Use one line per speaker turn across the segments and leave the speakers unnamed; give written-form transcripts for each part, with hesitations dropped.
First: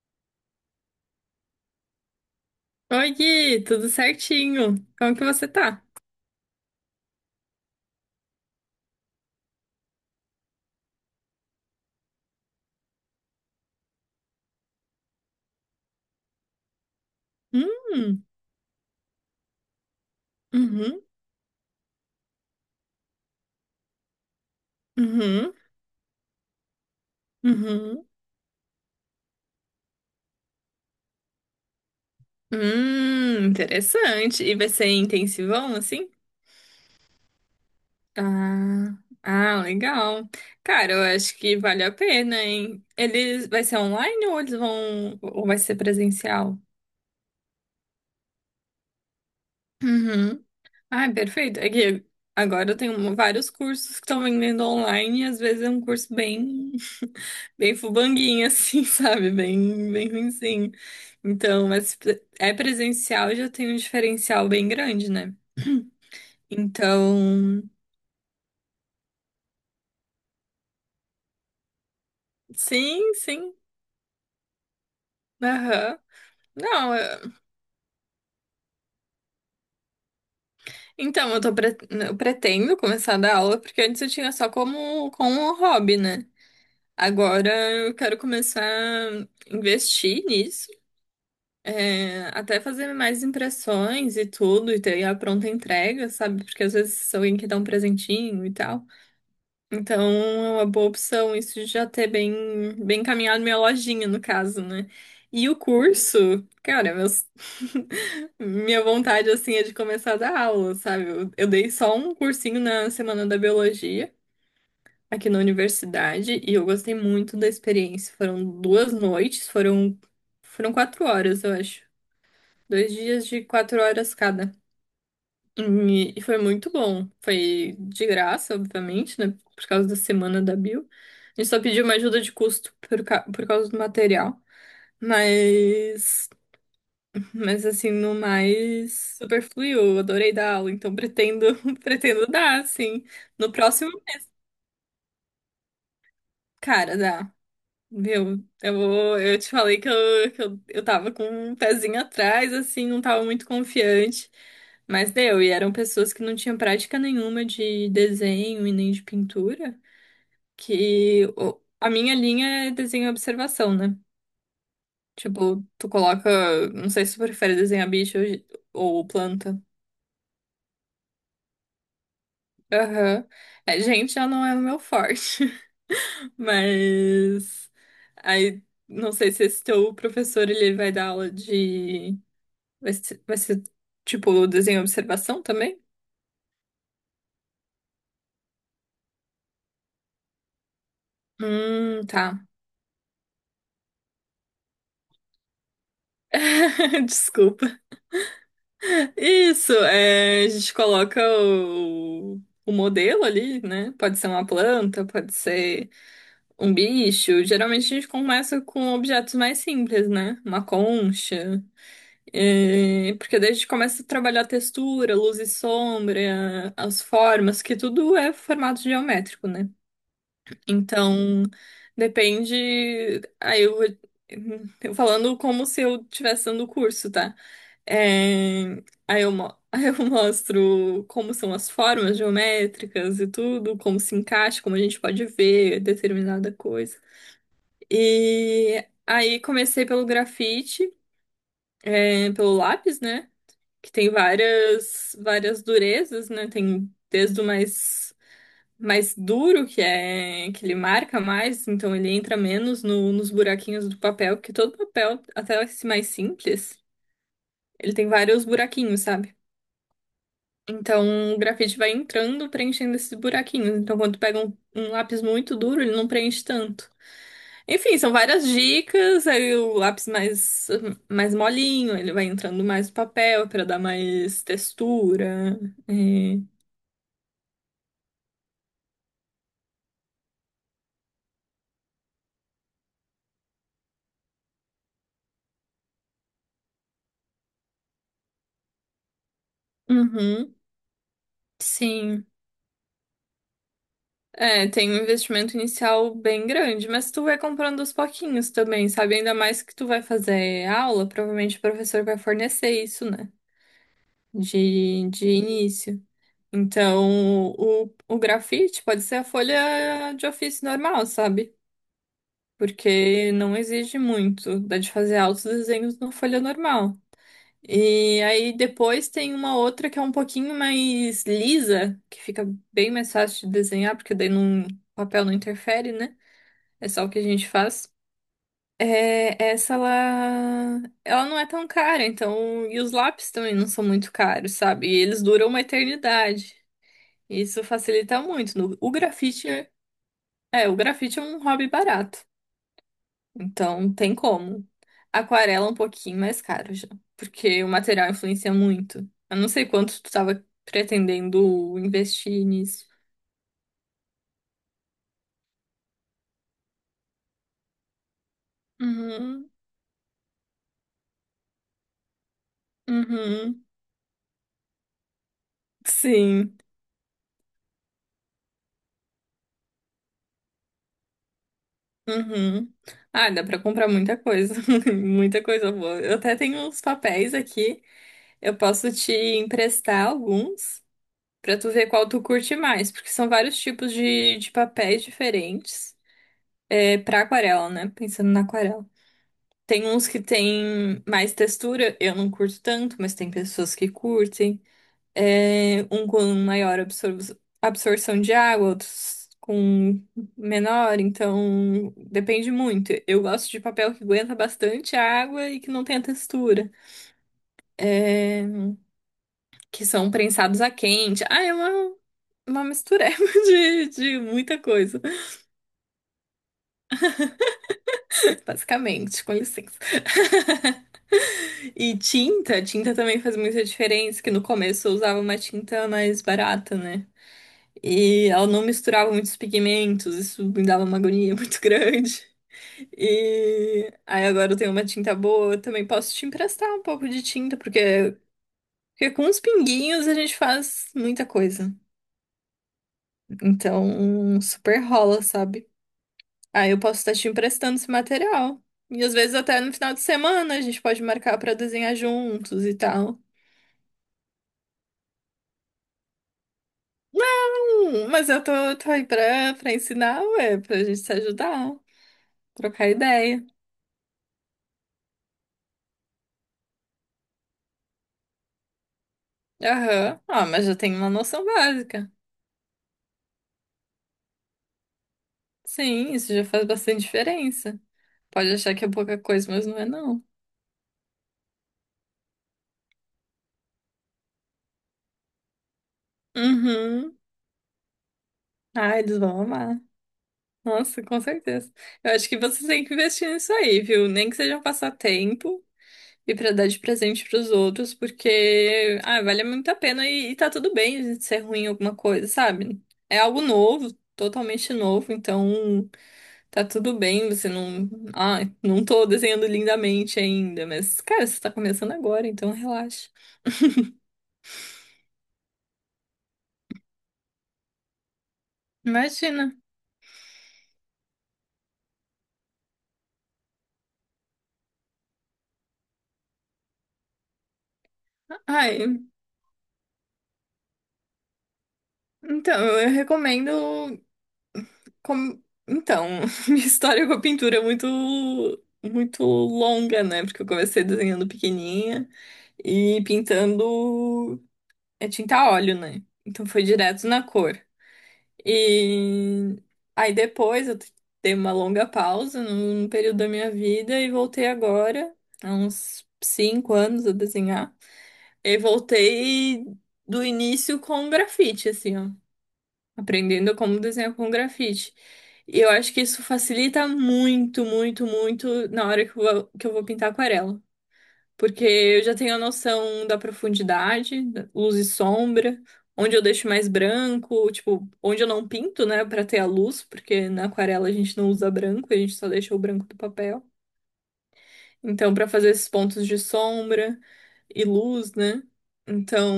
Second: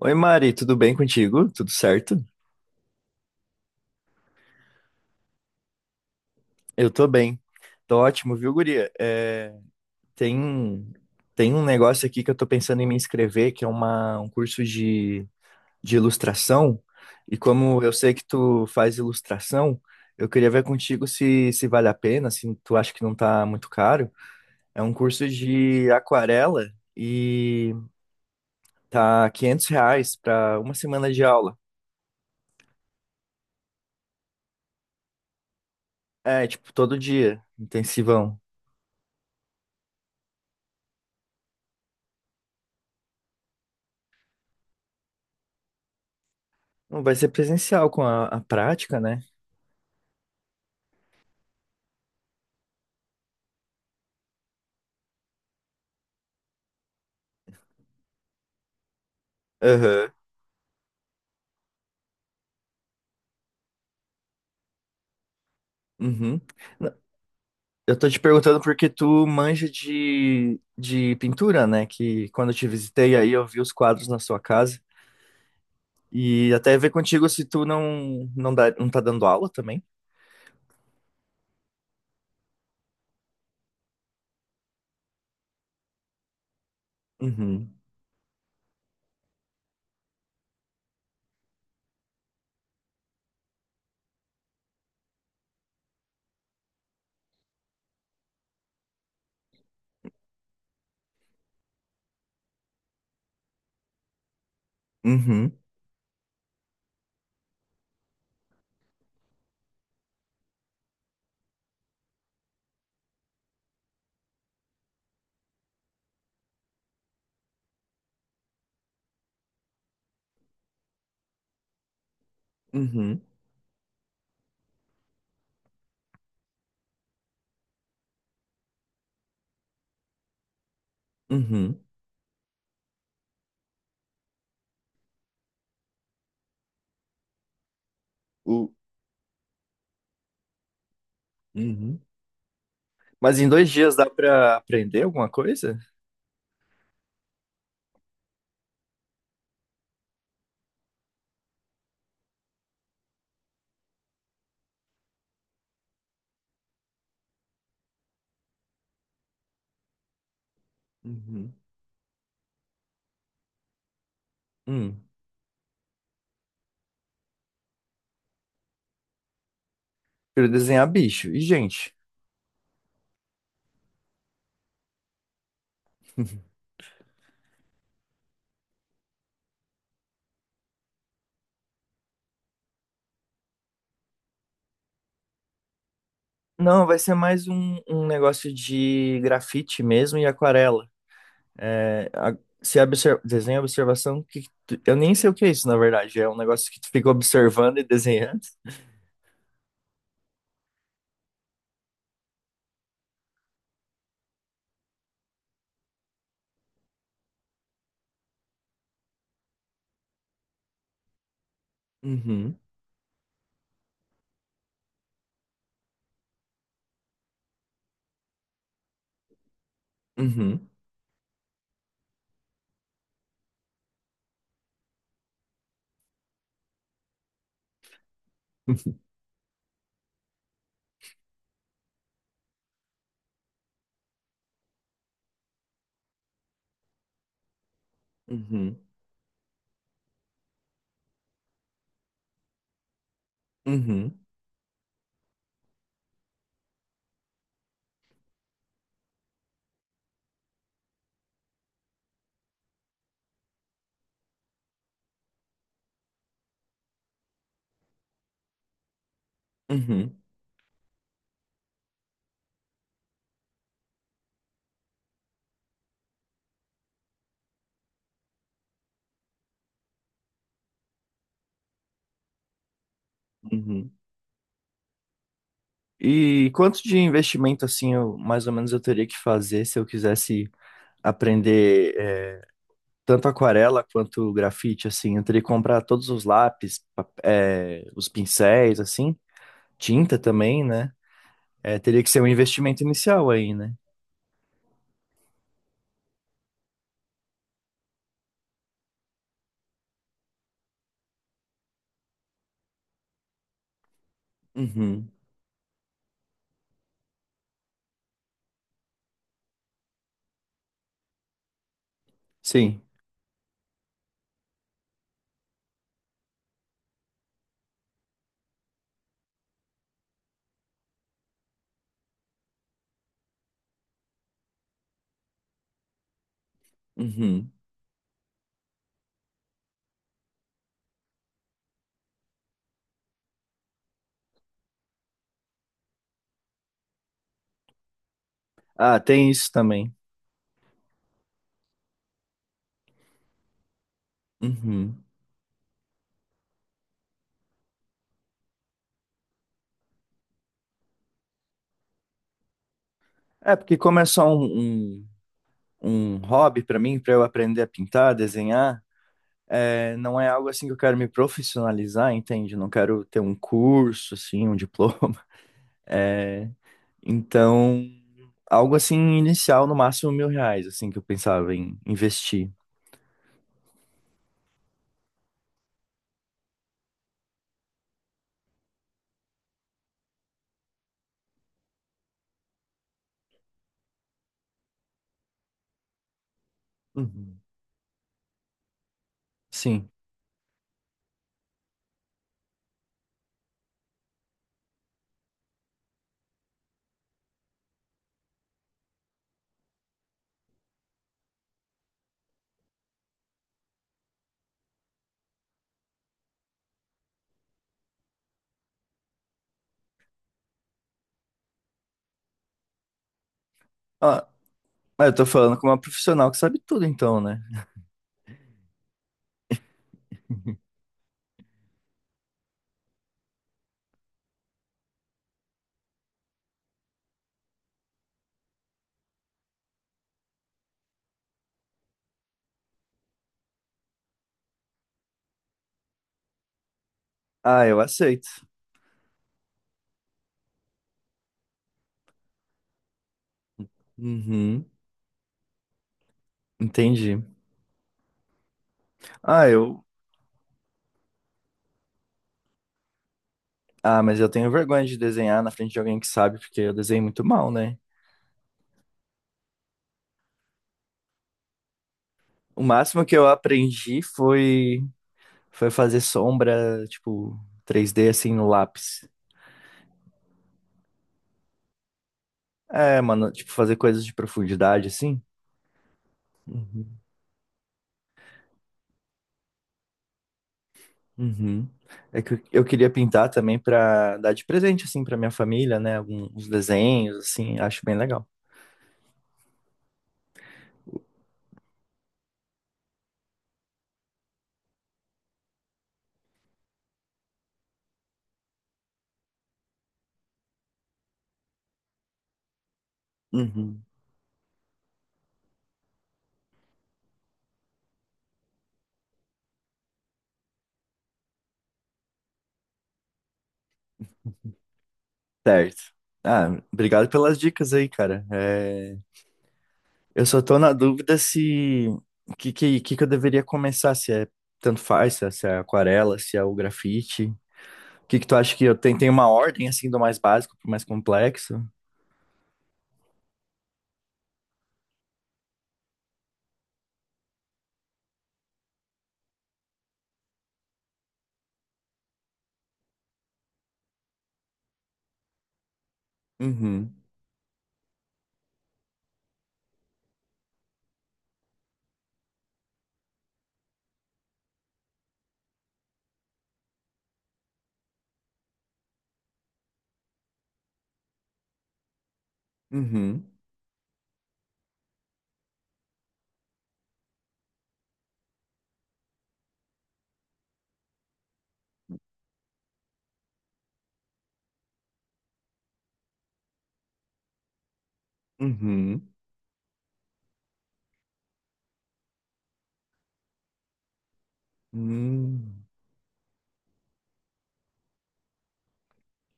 Oi, Mari, tudo bem contigo? Tudo certo?
Oi, Gui, tudo certinho? Como que você tá?
Eu tô bem. Tô ótimo, viu, guria? Tem, tem um negócio aqui que eu tô pensando em me inscrever, que é um curso de ilustração. E como eu sei que
Hum,
tu faz ilustração, eu queria ver
uhum,
contigo se vale a pena, se tu acha que não tá muito caro. É um curso
uhum,
de aquarela e
uhum.
tá R$ 500 pra uma semana de aula.
Interessante. E vai ser intensivão, assim?
Tipo, todo dia, intensivão.
Ah, ah, legal. Cara, eu acho que vale a pena, hein? Vai ser online ou ou vai ser presencial?
Não vai ser presencial com a prática, né?
Uhum. Ai, perfeito. É que agora eu tenho vários cursos que estão vendendo online e às vezes é um curso bem, bem fubanguinho, assim, sabe? Bem, bem
Aham.
ruinzinho. Então, mas é presencial já tem um diferencial bem grande, né?
Uhum. N-
Então,
Eu tô te perguntando porque tu manja de pintura, né? Que quando eu te
sim,
visitei aí eu
sim.
vi os quadros na sua casa.
Aham.
E até ver
Não,
contigo se tu não, dá, não tá dando aula também.
então eu pretendo começar a dar aula porque antes eu tinha só como um hobby, né? Agora
Uhum.
eu quero começar a investir nisso. É, até fazer mais impressões e tudo, e ter a pronta entrega, sabe? Porque às vezes alguém quer dar um presentinho e tal. Então é uma boa opção isso de já ter bem, bem encaminhado minha lojinha, no caso, né? E o
Uhum.
curso, cara, minha vontade assim é de começar a dar aula, sabe? Eu dei só um cursinho na Semana da Biologia. Aqui na universidade, e eu gostei muito da experiência. Foram 2 noites, foram 4 horas, eu acho. Dois
Uhum.
dias de 4 horas cada. E foi muito bom. Foi de graça, obviamente, né? Por causa da semana da Bio. A gente só
Uhum.
pediu uma ajuda de custo por causa do material. Mas, mas assim, no
O-
mais, super fluiu. Eu adorei dar aula, então pretendo,
Uhum.
pretendo dar, assim.
Mas em
No
dois
próximo,
dias dá pra aprender alguma coisa?
cara, dá. Meu, eu te falei que eu tava com um pezinho atrás, assim, não tava muito confiante, mas deu. E eram pessoas que não tinham prática nenhuma de desenho e nem de pintura, que
Uhum.
a minha linha é desenho e observação, né?
Hum.
Tipo, tu coloca, não sei se tu prefere desenhar bicho ou planta.
Quero desenhar bicho. E gente?
Aham. É, gente, já não é o meu forte, mas aí não sei se esse teu professor ele vai dar aula de Vai ser tipo o desenho observação também?
Não, vai ser mais um negócio de grafite mesmo e aquarela. É, a-
Tá.
se obser- desenha observação, que eu nem sei o que é isso, na verdade. É um negócio que tu fica observando
Desculpa.
e desenhando.
Isso, é, a gente coloca o modelo ali, né? Pode ser uma planta, pode ser um bicho. Geralmente a gente começa com objetos mais simples, né? Uma concha.
Uhum,
É, porque daí a gente começa a trabalhar a textura, luz e sombra, as formas, que tudo é formato geométrico, né?
uhum,
Então, depende. Aí eu falando como se eu estivesse dando o curso, tá? É, aí eu mostro como são as formas geométricas e tudo, como se encaixa, como a gente pode ver determinada coisa.
uhum,
E aí comecei pelo grafite, é, pelo lápis, né? Que tem
uhum,
várias várias durezas, né? Tem desde o mais duro, que é que ele marca mais, então ele entra menos nos buraquinhos do papel, porque todo papel, até esse mais simples, ele tem vários buraquinhos, sabe?
uhum,
Então o grafite vai entrando, preenchendo esses buraquinhos. Então quando tu pega um lápis muito duro, ele não preenche tanto. Enfim, são várias dicas. Aí o lápis mais molinho, ele vai entrando mais no papel para dar
uhum.
mais textura.
E
É.
quanto de investimento, assim, mais ou menos eu teria que fazer se eu quisesse aprender tanto aquarela quanto grafite, assim? Eu teria que comprar todos os lápis, os pincéis, assim, tinta
Uhum,
também, né? Teria que ser
sim.
um investimento inicial aí, né?
É, tem um investimento inicial bem grande, mas tu vai comprando aos pouquinhos também, sabe? Ainda mais que tu vai fazer aula, provavelmente o professor vai fornecer isso, né? De,
Uhum,
de início. Então, o grafite pode ser a folha de ofício normal, sabe?
sim,
Porque não exige muito, dá de fazer altos desenhos na folha normal. E aí depois tem uma outra que é um pouquinho mais lisa, que fica bem mais fácil de desenhar, porque daí não, o papel não interfere, né? É só o que a gente
uhum.
faz. É, essa ela, ela não é tão cara, então, e os lápis também não são muito caros, sabe? E eles duram uma eternidade. Isso facilita muito.
Ah, tem isso também.
O grafite é um hobby barato. Então, tem como.
Uhum.
Aquarela é um pouquinho mais caro já, porque o material influencia muito. Eu não sei quanto tu tava pretendendo investir nisso.
Porque como é só um hobby para mim, para eu aprender a pintar, desenhar,
Uhum,
não é algo assim que eu quero me profissionalizar, entende? Não quero ter um
uhum,
curso, assim, um diploma. É,
sim,
então, algo assim inicial, no máximo R$ 1.000, assim, que eu pensava em investir.
uhum. Ah, dá pra comprar muita coisa, muita coisa boa. Eu até tenho uns papéis aqui, eu posso te emprestar alguns pra tu ver qual tu curte mais, porque são vários tipos de papéis diferentes, é, pra
Uhum.
aquarela, né? Pensando na aquarela. Tem
Sim.
uns que tem mais textura, eu não curto tanto, mas tem pessoas que curtem. É, um com maior absorção de água, outros com menor, então depende muito. Eu gosto de papel que aguenta bastante água e que não tem textura. É, que são prensados a quente. Ah, é uma mistureba de
Ah,
muita coisa.
mas eu tô falando com uma profissional que sabe tudo, então, né?
Basicamente, com licença. E tinta, tinta também faz muita diferença, que no começo eu usava uma tinta mais barata, né? E ela não misturava muitos pigmentos, isso me dava uma agonia muito grande. E aí agora eu tenho uma tinta boa, eu também posso te emprestar um pouco de tinta,
Ah, eu
porque,
aceito.
porque com os pinguinhos a gente faz muita coisa. Então,
Uhum.
super rola, sabe? Ah, eu posso estar
Entendi.
te emprestando esse material. E às vezes
Ah,
até no
eu
final de semana a gente pode marcar pra desenhar juntos e tal.
Ah, mas eu tenho vergonha de desenhar na frente de alguém que sabe, porque eu desenho muito mal, né?
Mas eu tô aí pra ensinar, ué, pra gente se ajudar,
O
trocar
máximo que eu
ideia.
aprendi foi fazer sombra, tipo, 3D assim no lápis.
Aham. Ah, mas já tem uma noção básica.
É, mano, tipo, fazer coisas de profundidade assim.
Sim, isso já faz
Uhum.
bastante diferença. Pode achar que é pouca coisa, mas não é não.
Uhum. É que eu queria pintar também pra dar de presente assim pra minha família, né? Alguns desenhos
Uhum.
assim, acho bem legal.
Ah, eles vão amar. Nossa, com certeza. Eu acho que vocês têm que investir nisso aí, viu? Nem que seja um passatempo. E pra dar de presente pros outros, porque, ah, vale muito a pena e tá tudo bem a gente ser ruim em alguma coisa, sabe? É algo
Uhum.
novo, totalmente novo, então tá tudo bem, você não, ah, não tô desenhando lindamente ainda, mas, cara, você tá começando agora, então relaxa.
Certo. Ah, obrigado pelas dicas aí, cara. É,
Imagina.
Eu só tô na dúvida se o que que eu deveria começar, se é tanto faz, se é aquarela, se é o grafite. O que que tu acha que eu tenho?
Ai,
Tem uma ordem assim do mais básico pro mais complexo?
então, eu recomendo. Com- Então, minha história com a pintura é muito, muito longa, né? Porque eu comecei desenhando pequenininha e pintando é tinta a óleo, né? Então foi
Uhum,
direto na cor. E aí depois eu dei uma longa pausa num período da minha vida e voltei agora, há uns 5 anos a desenhar. E voltei do início com grafite, assim, ó,
uhum,
aprendendo como desenhar com grafite. E eu acho que isso facilita muito, muito, muito na hora que eu vou pintar aquarela. Porque eu já tenho a noção da profundidade, da luz e sombra, onde eu deixo mais branco, tipo, onde eu não pinto, né,
uhum,
para ter a luz, porque na aquarela a gente não usa branco, a gente só deixa o branco do papel. Então, para fazer
hum.
esses pontos de sombra e luz, né? Então,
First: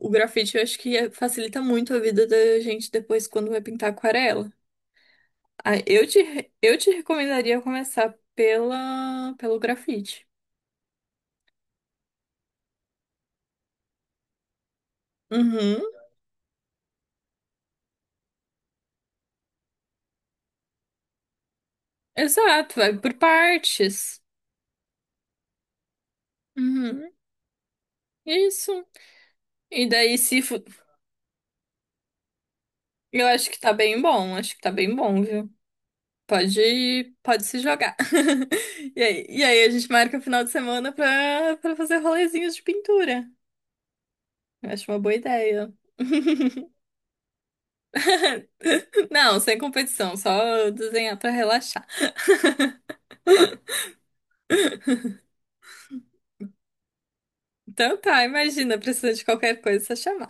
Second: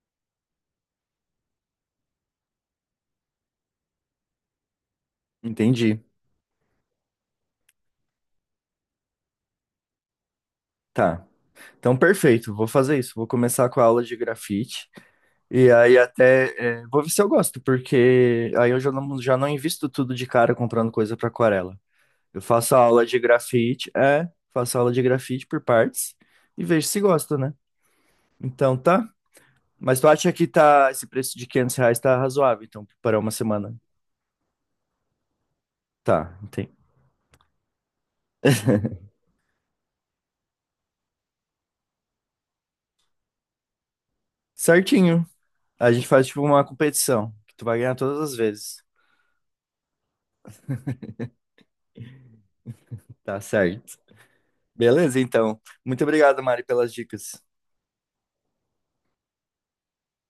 o grafite eu acho que facilita muito a vida da gente depois quando vai pintar aquarela. Ah,
Entendi.
eu te recomendaria começar pela, pelo grafite.
Tá. Então, perfeito. Vou fazer isso. Vou começar com a aula de grafite. E
Uhum.
aí até vou ver se eu gosto, porque aí eu já não invisto tudo de cara comprando coisa para aquarela. Eu faço
Exato, vai
aula
por
de grafite,
partes.
faço aula de grafite por partes e vejo se
Uhum.
gosta, né? Então
Isso.
tá.
E
Mas tu
daí,
acha
se.
que
Fo-
tá, esse preço de R$ 500 tá razoável, então, para
eu
uma
acho que tá
semana?
bem bom, acho que tá bem bom, viu?
Tá, entendi.
Pode se jogar. E aí, e aí a gente marca o final de semana pra fazer rolezinhos de pintura. Eu acho uma boa
Certinho.
ideia.
A gente faz tipo uma competição, que tu vai ganhar todas as vezes.
Não, sem competição, só desenhar pra relaxar.
Tá certo. Beleza, então. Muito obrigado, Mari, pelas dicas.
Então tá, imagina, precisa de qualquer coisa, é só chamar.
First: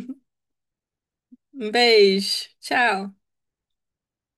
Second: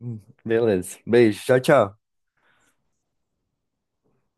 Beleza. Beijo. Tchau,
Um
tchau.
beijo. Tchau.